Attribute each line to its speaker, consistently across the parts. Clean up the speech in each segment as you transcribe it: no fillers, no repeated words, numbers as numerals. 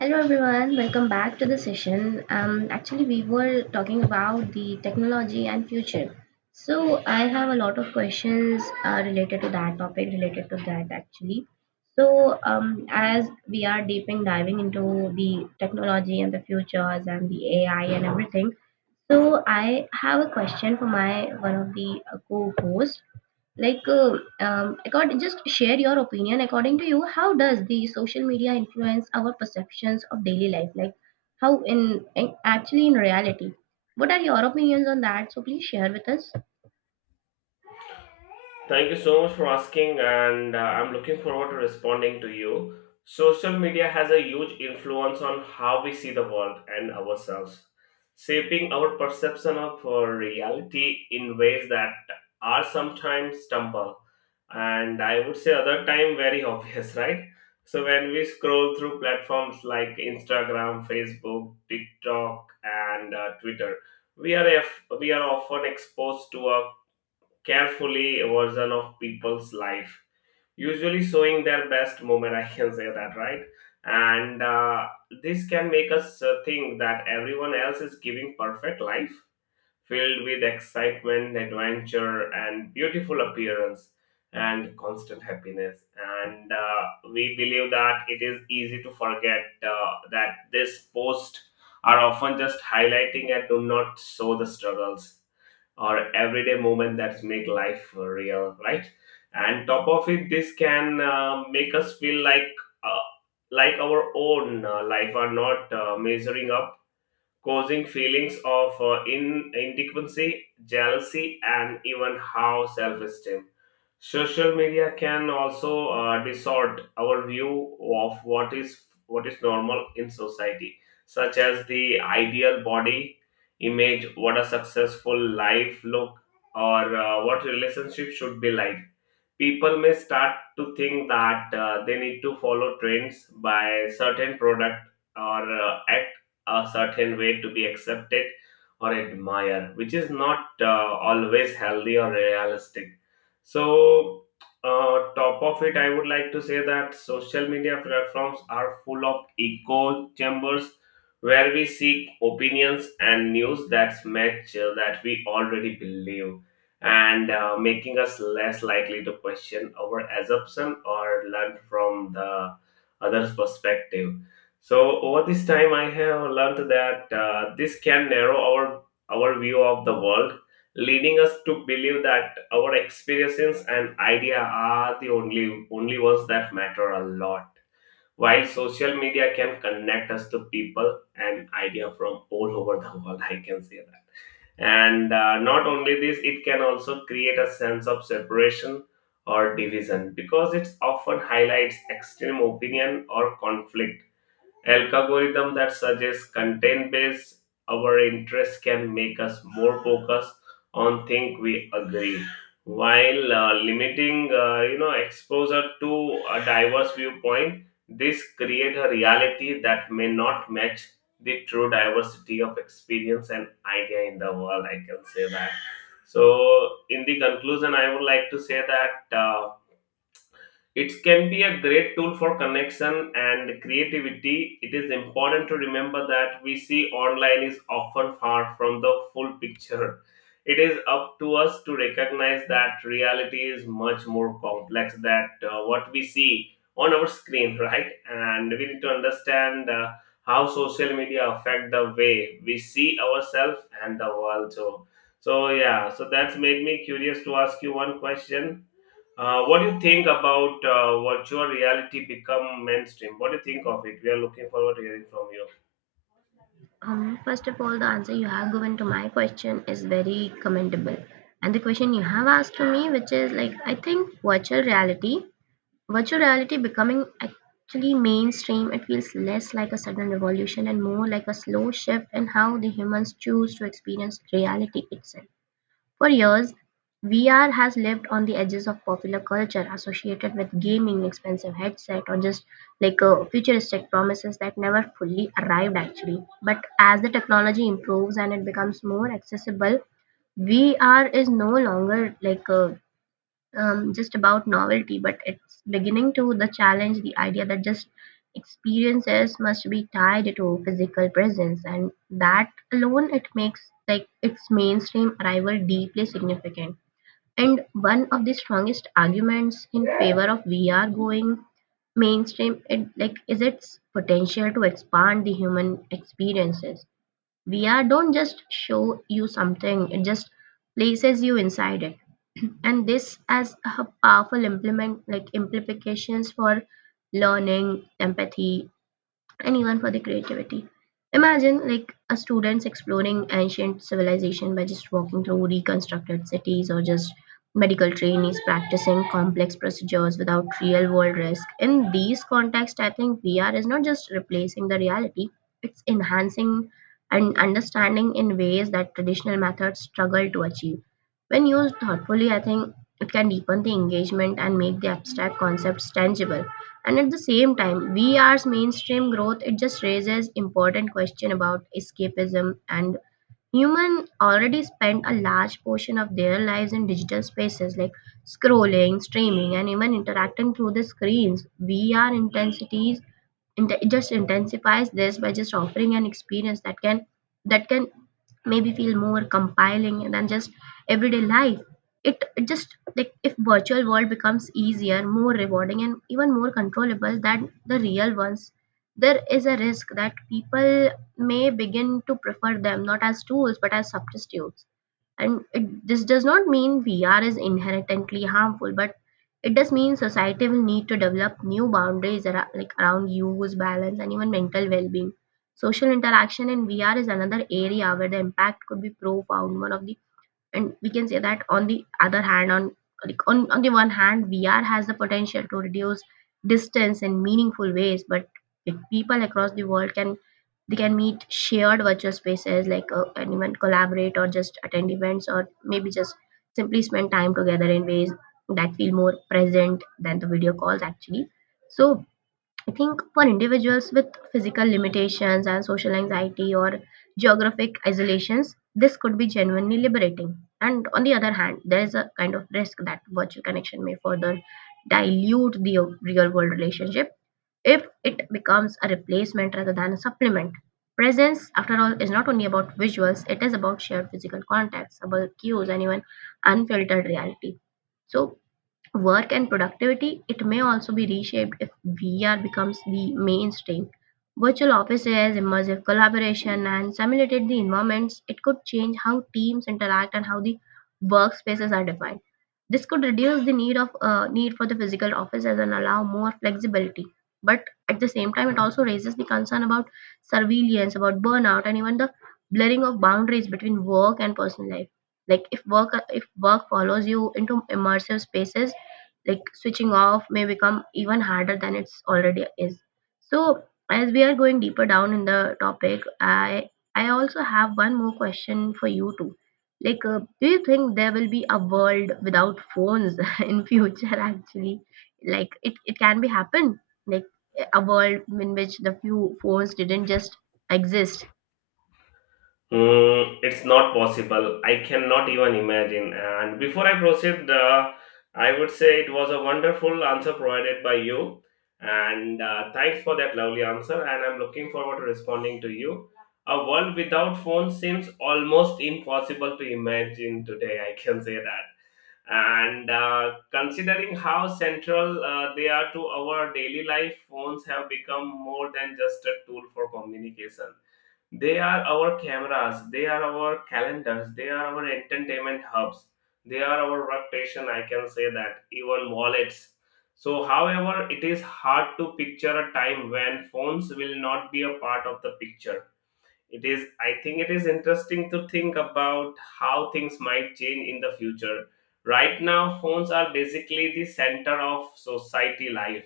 Speaker 1: Hello everyone, welcome back to the session. Actually, we were talking about the technology and future. So I have a lot of questions related to that topic, related to that actually. So as we are deeping diving into the technology and the futures and the AI and everything, so I have a question for my one of the co-hosts like just share your opinion according to you how does the social media influence our perceptions of daily life like how in actually in reality what are your opinions on that so please share with us.
Speaker 2: Thank you so much for asking, and I'm looking forward to responding to you. Social media has a huge influence on how we see the world and ourselves, shaping our perception of reality in ways that are sometimes stumble and I would say other time very obvious, right? So when we scroll through platforms like Instagram, Facebook, TikTok, and Twitter, we are often exposed to a carefully version of people's life, usually showing their best moment, I can say that, right. and This can make us think that everyone else is giving perfect life, filled with excitement, adventure and beautiful appearance and constant happiness. And We believe that it is easy to forget that this post are often just highlighting and do not show the struggles or everyday moment that make life real, right. And top of it, this can make us feel like, uh, like our own life are not measuring up, causing feelings of inadequacy, jealousy and even how self-esteem. Social media can also distort our view of what is normal in society, such as the ideal body image, what a successful life look, or what relationship should be like. People may start to think that they need to follow trends by certain product, or act a certain way to be accepted or admired, which is not always healthy or realistic. So top of it, I would like to say that social media platforms are full of echo chambers where we seek opinions and news that match that we already believe, and making us less likely to question our assumption or learn from the other's perspective. So over this time, I have learned that this can narrow our view of the world, leading us to believe that our experiences and idea are the only ones that matter a lot. While social media can connect us to people and idea from all over the world, I can say that. And not only this, it can also create a sense of separation or division because it often highlights extreme opinion or conflict. Algorithm that suggests content based our interest can make us more focused on things we agree, while limiting exposure to a diverse viewpoint. This create a reality that may not match the true diversity of experience and idea in the world, I can say that. So in the conclusion, I would like to say that it can be a great tool for connection and creativity. It is important to remember that we see online is often far from the full picture. It is up to us to recognize that reality is much more complex than what we see on our screen, right? And we need to understand how social media affect the way we see ourselves and the world. So. So that's made me curious to ask you one question. What do you think about virtual reality become mainstream? What do you think of it? We are looking forward to hearing from you.
Speaker 1: First of all, the answer you have given to my question is very commendable. And the question you have asked to me, which is like, I think virtual reality becoming actually mainstream, it feels less like a sudden revolution and more like a slow shift in how the humans choose to experience reality itself. For years, VR has lived on the edges of popular culture, associated with gaming, expensive headset, or just like futuristic promises that never fully arrived actually. But as the technology improves and it becomes more accessible, VR is no longer just about novelty, but it's beginning to the challenge the idea that just experiences must be tied to physical presence, and that alone it makes like its mainstream arrival deeply significant. And one of the strongest arguments in favor of VR going mainstream, it like is its potential to expand the human experiences. VR don't just show you something, it just places you inside it. And this has a powerful implement like implications for learning, empathy, and even for the creativity. Imagine like a student's exploring ancient civilization by just walking through reconstructed cities or just medical trainees practicing complex procedures without real world risk. In these contexts, I think VR is not just replacing the reality, it's enhancing and understanding in ways that traditional methods struggle to achieve. When used thoughtfully, I think it can deepen the engagement and make the abstract concepts tangible, and at the same time vr's mainstream growth it just raises important question about escapism and human already spend a large portion of their lives in digital spaces like scrolling streaming and even interacting through the screens. vr intensities it just intensifies this by just offering an experience that can maybe feel more compelling than just everyday life. It just like if virtual world becomes easier more rewarding and even more controllable than the real ones, there is a risk that people may begin to prefer them not as tools but as substitutes. This does not mean vr is inherently harmful but it does mean society will need to develop new boundaries like around use balance and even mental well-being. Social interaction in vr is another area where the impact could be profound. One of the and We can say that on the other hand, on like on the one hand vr has the potential to reduce distance in meaningful ways, but if people across the world can, they can meet shared virtual spaces like and even collaborate or just attend events or maybe just simply spend time together in ways that feel more present than the video calls actually. So I think for individuals with physical limitations and social anxiety or geographic isolations, this could be genuinely liberating. And on the other hand, there is a kind of risk that virtual connection may further dilute the real world relationship if it becomes a replacement rather than a supplement. Presence, after all, is not only about visuals, it is about shared physical contacts, about cues, and even unfiltered reality. So work and productivity, it may also be reshaped if VR becomes the mainstream. Virtual offices, immersive collaboration, and simulated the environments, it could change how teams interact and how the workspaces are defined. This could reduce the need for the physical offices and allow more flexibility. But at the same time, it also raises the concern about surveillance, about burnout, and even the blurring of boundaries between work and personal life. Like if work follows you into immersive spaces, like switching off may become even harder than it's already is. So as we are going deeper down in the topic, I also have one more question for you too, like do you think there will be a world without phones in future actually? Like it can be happen, like a world in which the few phones didn't just exist.
Speaker 2: Mm, it's not possible. I cannot even imagine. And before I proceed, I would say it was a wonderful answer provided by you. And thanks for that lovely answer. And I'm looking forward to responding to you. A world without phones seems almost impossible to imagine today. I can say that. And Considering how central they are to our daily life, phones have become more than just a tool for communication. They are our cameras, they are our calendars, they are our entertainment hubs, they are our workstation, I can say that, even wallets. So however, it is hard to picture a time when phones will not be a part of the picture. It is, I think it is interesting to think about how things might change in the future. Right now, phones are basically the center of society life,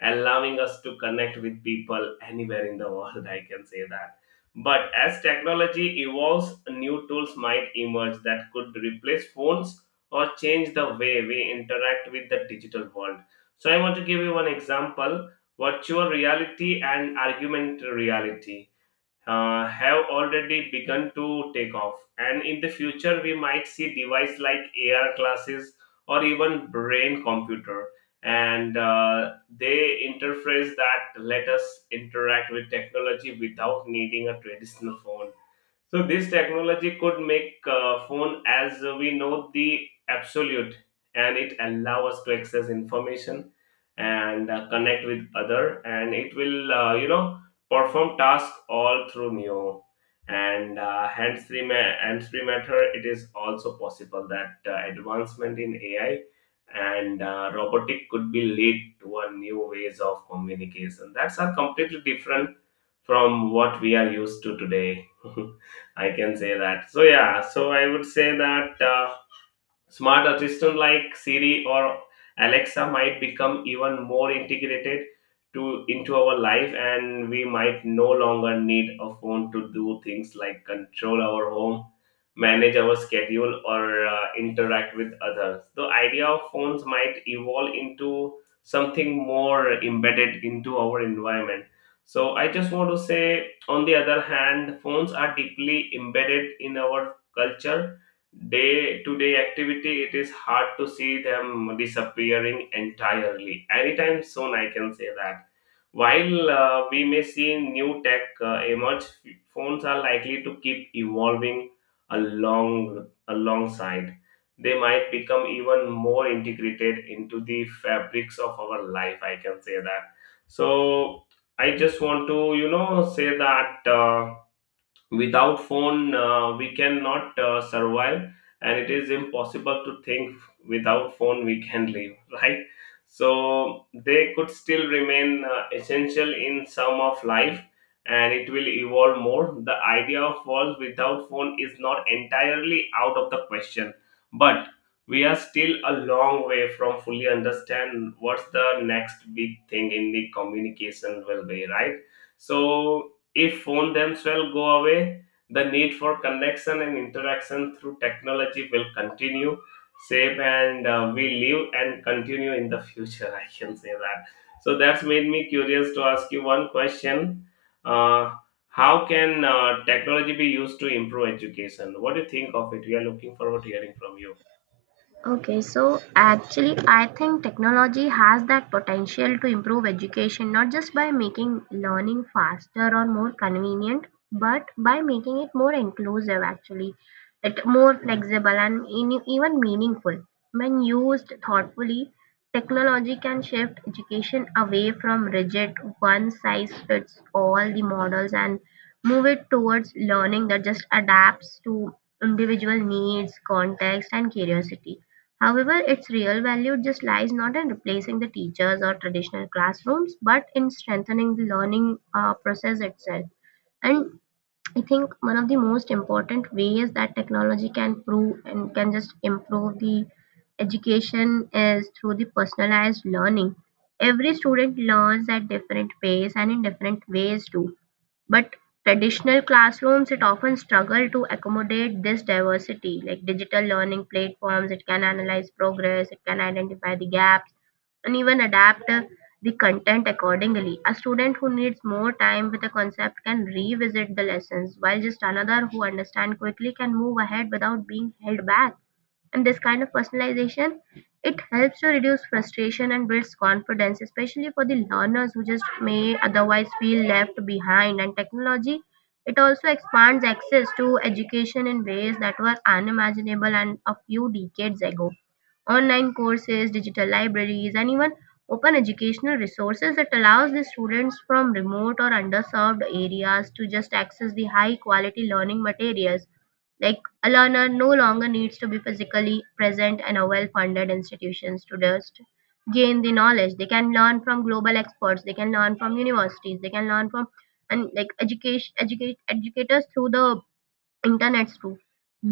Speaker 2: allowing us to connect with people anywhere in the world. I can say that. But as technology evolves, new tools might emerge that could replace phones or change the way we interact with the digital world. So, I want to give you one example. Virtual reality and augmented reality have already begun to take off, and in the future we might see devices like AR glasses or even brain computer, and they interface that let us interact with technology without needing a traditional phone. So this technology could make phone as we know the absolute, and it allow us to access information and connect with other, and it will perform task all through Neo and hands-free matter. It is also possible that advancement in AI and robotic could be lead to a new ways of communication. That's are completely different from what we are used to today. I can say that. So yeah, so I would say that. Smart assistants like Siri or Alexa might become even more integrated to into our life, and we might no longer need a phone to do things like control our home, manage our schedule, or interact with others. The idea of phones might evolve into something more embedded into our environment. So I just want to say, on the other hand, phones are deeply embedded in our culture day-to-day activity. It is hard to see them disappearing entirely. Anytime soon, I can say that. While we may see new tech emerge, phones are likely to keep evolving alongside. They might become even more integrated into the fabrics of our life. I can say that. So I just want to, you know, say that. Without phone, we cannot survive, and it is impossible to think without phone we can live. Right, so they could still remain essential in some of life, and it will evolve more. The idea of world without phone is not entirely out of the question, but we are still a long way from fully understand what's the next big thing in the communication will be, right. So if phone themselves go away, the need for connection and interaction through technology will continue same, and we live and continue in the future. I can say that. So that's made me curious to ask you one question. uh, how can technology be used to improve education? What do you think of it? We are looking forward to hearing from you.
Speaker 1: Okay, so actually, I think technology has that potential to improve education not just by making learning faster or more convenient, but by making it more inclusive, actually, it more flexible and even meaningful. When used thoughtfully, technology can shift education away from rigid one size fits all the models, and move it towards learning that just adapts to individual needs, context, and curiosity. However, its real value just lies not in replacing the teachers or traditional classrooms, but in strengthening the learning process itself. And I think one of the most important ways that technology can prove and can just improve the education is through the personalized learning. Every student learns at different pace and in different ways too, but traditional classrooms, it often struggle to accommodate this diversity. Like digital learning platforms, it can analyze progress, it can identify the gaps, and even adapt the content accordingly. A student who needs more time with a concept can revisit the lessons, while just another who understands quickly can move ahead without being held back. And this kind of personalization, it helps to reduce frustration and builds confidence especially for the learners who just may otherwise feel left behind. And technology, it also expands access to education in ways that were unimaginable and a few decades ago. Online courses, digital libraries, and even open educational resources that allows the students from remote or underserved areas to just access the high quality learning materials. Like a learner no longer needs to be physically present in a well funded institutions to just gain the knowledge. They can learn from global experts, they can learn from universities, they can learn from and like education educate educators through the internets too.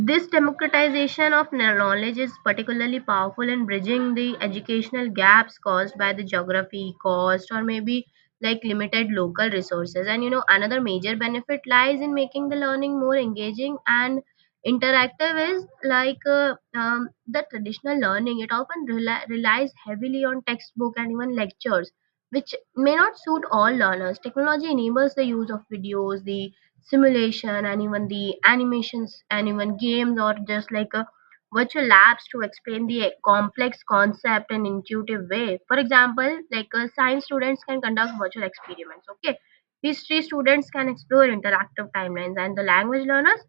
Speaker 1: This democratization of knowledge is particularly powerful in bridging the educational gaps caused by the geography, cost, or maybe like limited local resources. And you know, another major benefit lies in making the learning more engaging and interactive, is like the traditional learning, it often relies heavily on textbook and even lectures, which may not suit all learners. Technology enables the use of videos, the simulation and even the animations and even games or just like a virtual labs to explain the complex concept in intuitive way. For example, like science students can conduct virtual experiments, okay, history students can explore interactive timelines, and the language learners,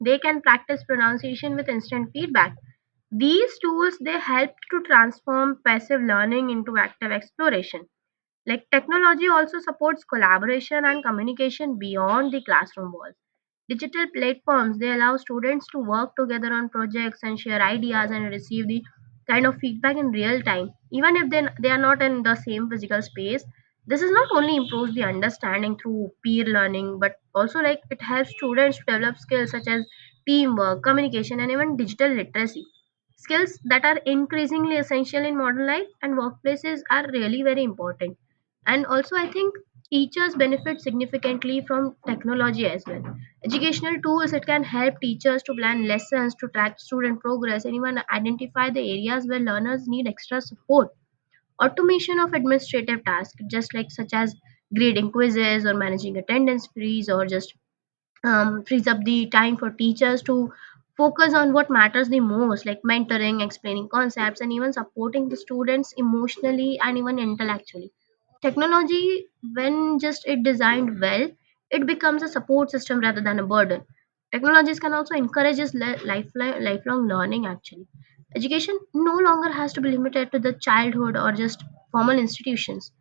Speaker 1: they can practice pronunciation with instant feedback. These tools, they help to transform passive learning into active exploration. Like technology also supports collaboration and communication beyond the classroom walls. Digital platforms, they allow students to work together on projects and share ideas and receive the kind of feedback in real time. Even if they are not in the same physical space, this is not only improves the understanding through peer learning, but also like it helps students to develop skills such as teamwork, communication, and even digital literacy. Skills that are increasingly essential in modern life and workplaces are really very important. And also I think teachers benefit significantly from technology as well. Educational tools, it can help teachers to plan lessons, to track student progress and even identify the areas where learners need extra support. Automation of administrative tasks just like such as grading quizzes or managing attendance freeze or just frees up the time for teachers to focus on what matters the most, like mentoring, explaining concepts, and even supporting the students emotionally and even intellectually. Technology, when just it designed well, it becomes a support system rather than a burden. Technologies can also encourage lifelong learning actually. Education no longer has to be limited to the childhood or just formal institutions.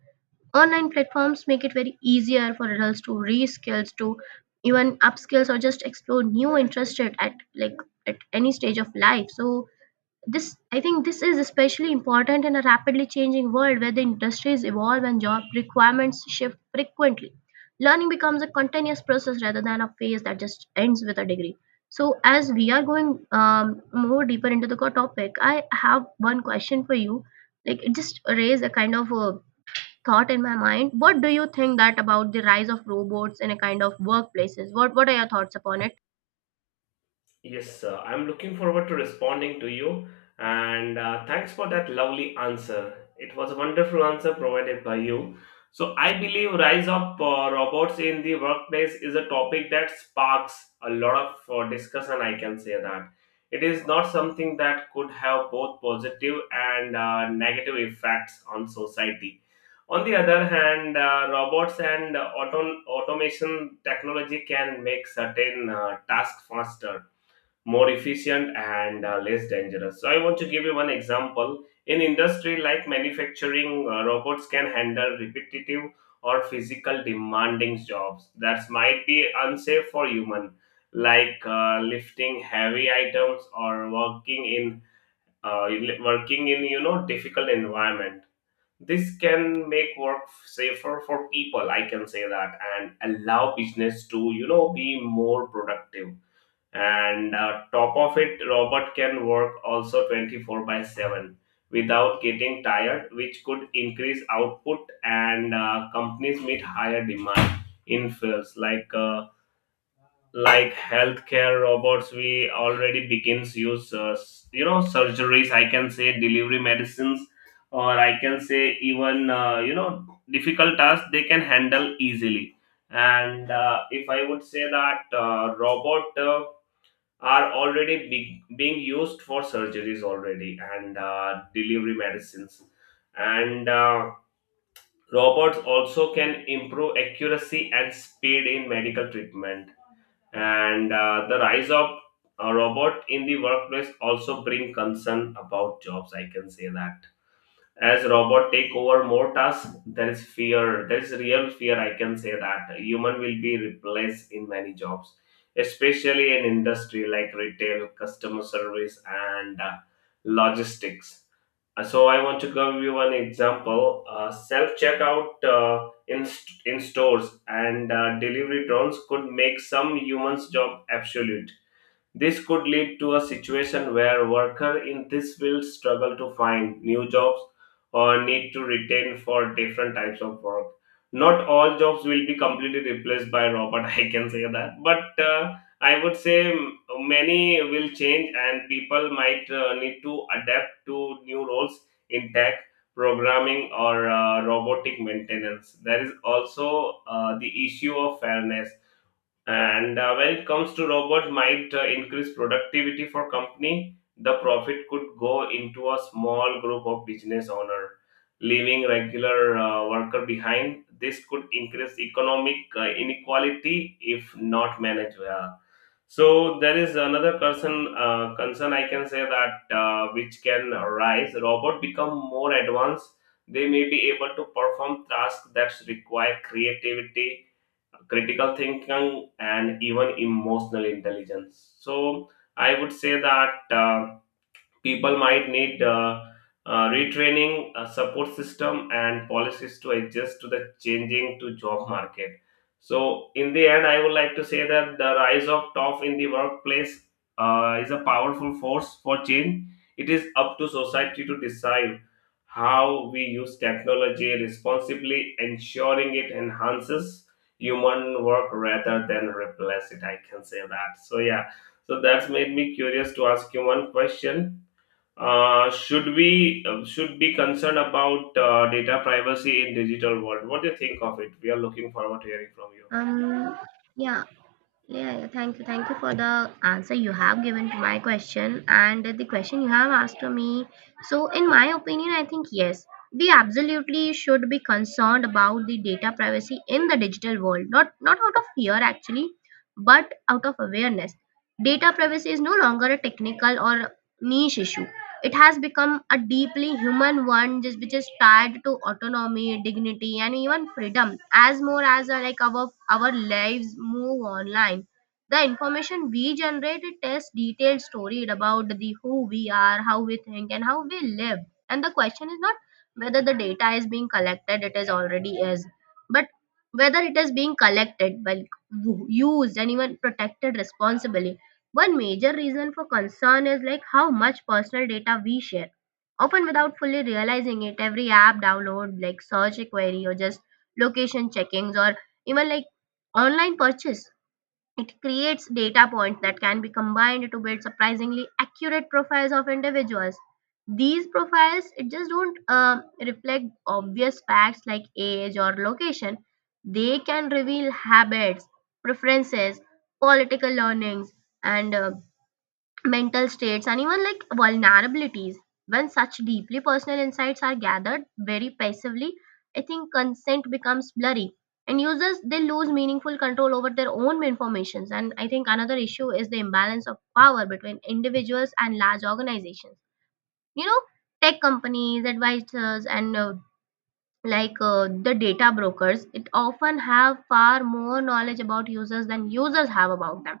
Speaker 1: Online platforms make it very easier for adults to reskills, to even upskills or just explore new interests like at any stage of life. So this, I think, this is especially important in a rapidly changing world where the industries evolve and job requirements shift frequently. Learning becomes a continuous process rather than a phase that just ends with a degree. So as we are going more deeper into the topic, I have one question for you. Like, it just raised a kind of a thought in my mind. What do you think that about the rise of robots in a kind of workplaces? What are your thoughts upon it?
Speaker 2: Yes, sir. I'm looking forward to responding to you. And thanks for that lovely answer. It was a wonderful answer provided by you. So I believe rise of robots in the workplace is a topic that sparks a lot of discussion. I can say that it is not something that could have both positive and negative effects on society. On the other hand, robots and automation technology can make certain tasks faster, more efficient and less dangerous. So I want to give you one example. In industry like manufacturing, robots can handle repetitive or physical demanding jobs that might be unsafe for human, like lifting heavy items or working in uh, working in, you know, difficult environment. This can make work safer for people. I can say that, and allow business to, you know, be more productive. And top of it, robot can work also 24/7 without getting tired, which could increase output and companies meet higher demand in fields like healthcare. Robots we already begins use you know, surgeries, I can say, delivery medicines, or I can say even, you know, difficult tasks they can handle easily. And if I would say that, robot, are already being used for surgeries already, and delivery medicines, and robots also can improve accuracy and speed in medical treatment. And the rise of a robot in the workplace also bring concern about jobs, I can say that. As robot take over more tasks, there is fear, there is real fear, I can say that, human will be replaced in many jobs, especially in industry like retail, customer service and logistics. So I want to give you an example. Self checkout in stores and delivery drones could make some humans job absolute. This could lead to a situation where workers in this field struggle to find new jobs, or need to retain for different types of work. Not all jobs will be completely replaced by robot, I can say that. But I would say many will change and people might need to adapt to new roles in tech, programming, or robotic maintenance. There is also the issue of fairness and when it comes to robot might increase productivity for company, the profit could go into a small group of business owner, leaving regular worker behind. This could increase economic inequality if not managed well. So there is another concern. Concern I can say that which can arise. Robot become more advanced. They may be able to perform tasks that require creativity, critical thinking, and even emotional intelligence. So I would say that people might need retraining, a support system, and policies to adjust to the changing to job market. So, in the end, I would like to say that the rise of TOF in the workplace is a powerful force for change. It is up to society to decide how we use technology responsibly, ensuring it enhances human work rather than replace it. I can say that. So, yeah. So that's made me curious to ask you one question. Uh, should we should be concerned about data privacy in digital world? What do you think of it? We are looking forward to hearing from you.
Speaker 1: um yeah. Yeah, thank you. Thank you for the answer you have given to my question and the question you have asked to me. So, in my opinion, I think yes, we absolutely should be concerned about the data privacy in the digital world. Not out of fear actually, but out of awareness. Data privacy is no longer a technical or niche issue. It has become a deeply human one, just which is tied to autonomy, dignity, and even freedom. As more as like, our lives move online, the information we generate, it tells detailed story about the who we are, how we think, and how we live. And the question is not whether the data is being collected, it is already is, but whether it is being collected well, used, and even protected responsibly. One major reason for concern is like how much personal data we share. Often without fully realizing it, every app download, like search query, or just location checkings, or even like online purchase. It creates data points that can be combined to build surprisingly accurate profiles of individuals. These profiles, it just don't reflect obvious facts like age or location. They can reveal habits, preferences, political learnings, and mental states, and even like vulnerabilities. When such deeply personal insights are gathered very passively, I think consent becomes blurry, and users, they lose meaningful control over their own informations. And I think another issue is the imbalance of power between individuals and large organizations. You know, tech companies, advisors, and like the data brokers, it often have far more knowledge about users than users have about them.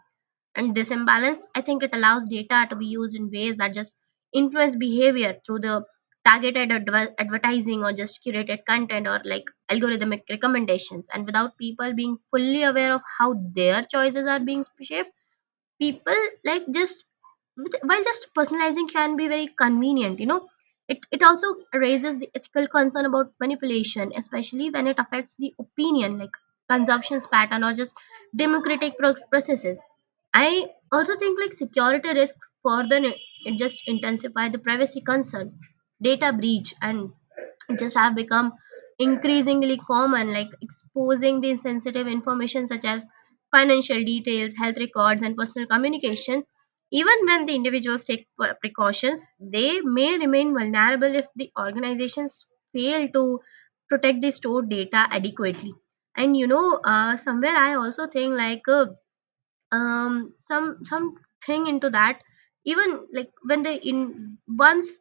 Speaker 1: And this imbalance, I think, it allows data to be used in ways that just influence behavior through the advertising, or just curated content, or like algorithmic recommendations, and without people being fully aware of how their choices are being shaped. People, like, just while just personalizing can be very convenient, you know, it also raises the ethical concern about manipulation, especially when it affects the opinion, like consumptions pattern, or just democratic processes. I also think, like, security risks it just intensify the privacy concern. Data breach and just have become increasingly common, like exposing the sensitive information such as financial details, health records, and personal communication. Even when the individuals take precautions, they may remain vulnerable if the organizations fail to protect the stored data adequately. And you know, somewhere I also think, like, some something into that, even like when they in once,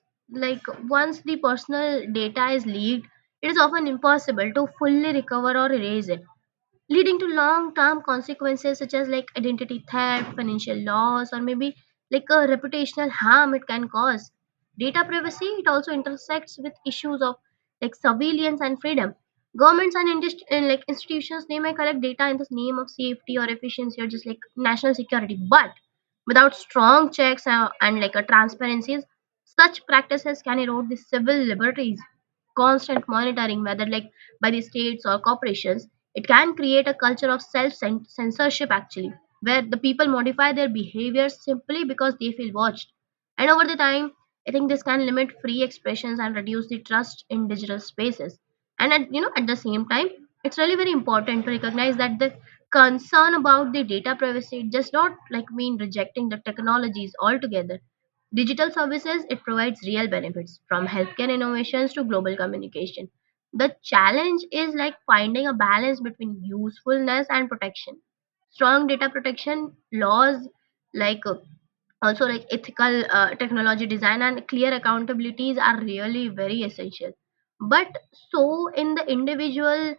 Speaker 1: like, once the personal data is leaked, it is often impossible to fully recover or erase it, leading to long term consequences such as like identity theft, financial loss, or maybe like a reputational harm it can cause. Data privacy, it also intersects with issues of like surveillance and freedom. Governments and, and like institutions, they may collect data in the name of safety or efficiency, or just like national security, but without strong checks and like a transparencies, such practices can erode the civil liberties. Constant monitoring, whether like by the states or corporations, it can create a culture of self censorship, actually, where the people modify their behavior simply because they feel watched. And over the time, I think this can limit free expressions and reduce the trust in digital spaces. And at, you know, at the same time, it's really very important to recognize that the concern about the data privacy does not like mean rejecting the technologies altogether. Digital services, it provides real benefits from healthcare innovations to global communication. The challenge is like finding a balance between usefulness and protection. Strong data protection laws, like also like ethical technology design and clear accountabilities are really very essential, but so in the individual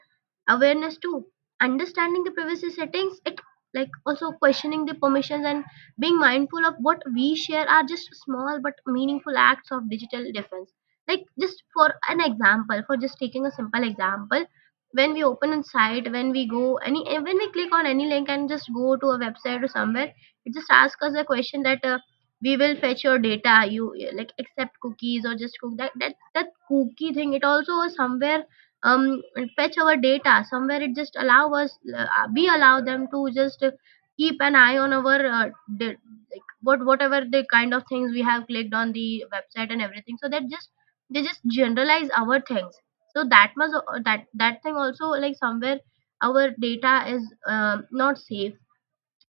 Speaker 1: awareness too, understanding the privacy settings, it like also questioning the permissions and being mindful of what we share are just small but meaningful acts of digital defense. Like, just for an example, for just taking a simple example, when we open a site, when we go any, when we click on any link and just go to a website or somewhere, it just asks us a question that we will fetch your data, you, like, accept cookies or just cook, that cookie thing, it also was somewhere um fetch our data somewhere, it just allow us we allow them to just keep an eye on our da- like what whatever the kind of things we have clicked on the website and everything, so that just they just generalize our things. So that must that thing also like somewhere our data is not safe.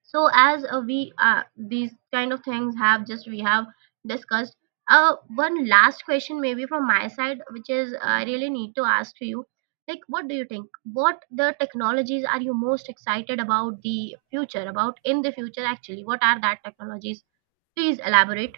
Speaker 1: So as we these kind of things have just, we have discussed. One last question maybe from my side, which is, I really need to ask to you, like, what do you think, what the technologies are you most excited about the future about in the future, actually, what are that technologies? Please elaborate.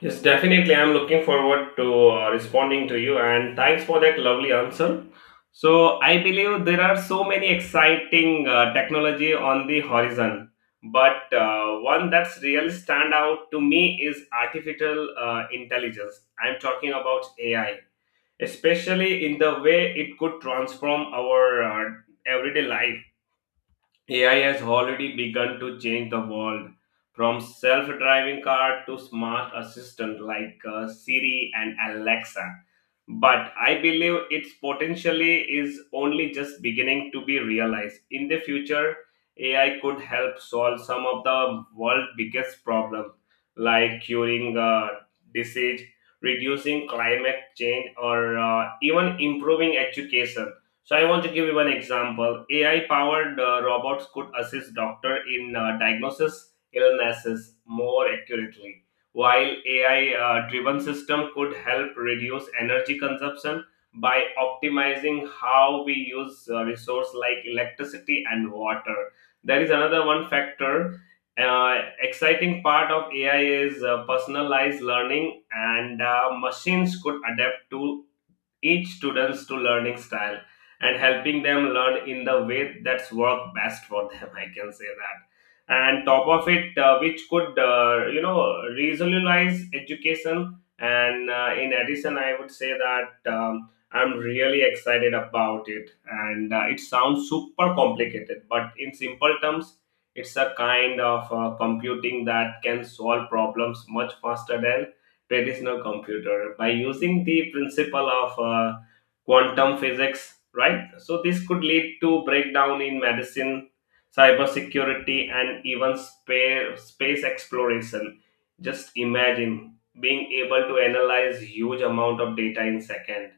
Speaker 2: Yes, definitely. I'm looking forward to responding to you, and thanks for that lovely answer. So I believe there are so many exciting technology on the horizon, but one that's really stand out to me is artificial intelligence. I'm talking about AI, especially in the way it could transform our everyday life. AI has already begun to change the world, from self driving car to smart assistant like Siri and Alexa. But I believe its potentially is only just beginning to be realized. In the future, AI could help solve some of the world's biggest problems, like curing disease, reducing climate change, or even improving education. So I want to give you one example. AI-powered robots could assist doctor in diagnosis illnesses more accurately, while AI-driven system could help reduce energy consumption by optimizing how we use resource like electricity and water. There is another one factor. Uh, exciting part of AI is personalized learning, and machines could adapt to each students to learning style and helping them learn in the way that's work best for them I can say that. And top of it, which could, regionalize education. And in addition, I would say that I'm really excited about it. And it sounds super complicated, but in simple terms, it's a kind of computing that can solve problems much faster than traditional computer by using the principle of quantum physics, right? So, this could lead to breakdown in medicine, cybersecurity, and even space exploration. Just imagine being able to analyze huge amount of data in second,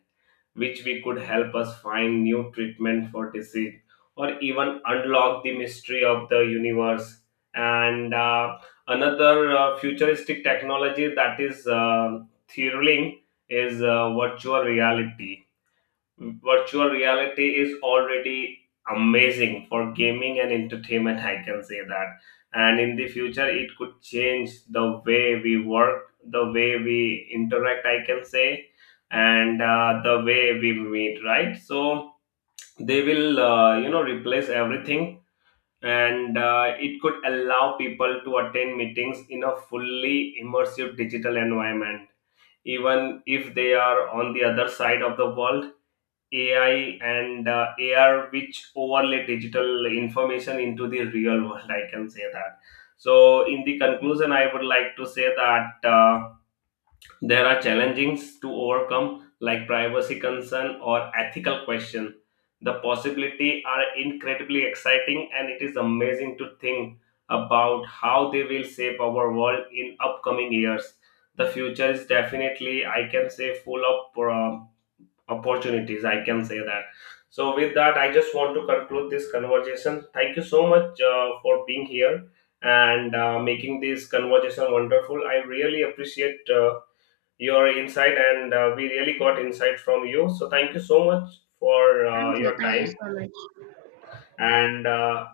Speaker 2: which we could help us find new treatment for disease, or even unlock the mystery of the universe. And another futuristic technology that is thrilling is virtual reality. Virtual reality is already amazing for gaming and entertainment, I can say that. And in the future, it could change the way we work, the way we interact, I can say, and the way we meet, right? So they will, replace everything. And it could allow people to attend meetings in a fully immersive digital environment, even if they are on the other side of the world. AI and AR, which overlay digital information into the real world. I can say that. So, in the conclusion, I would like to say that there are challenges to overcome, like privacy concern or ethical question. The possibility are incredibly exciting, and it is amazing to think about how they will shape our world in upcoming years. The future is definitely, I can say, full of opportunities, I can say that. So with that, I just want to conclude this conversation. Thank you so much for being here and making this conversation wonderful. I really appreciate your insight, and we really got insight from you, so thank you so much for
Speaker 1: Thank you,
Speaker 2: your
Speaker 1: thank you
Speaker 2: time
Speaker 1: so much.
Speaker 2: and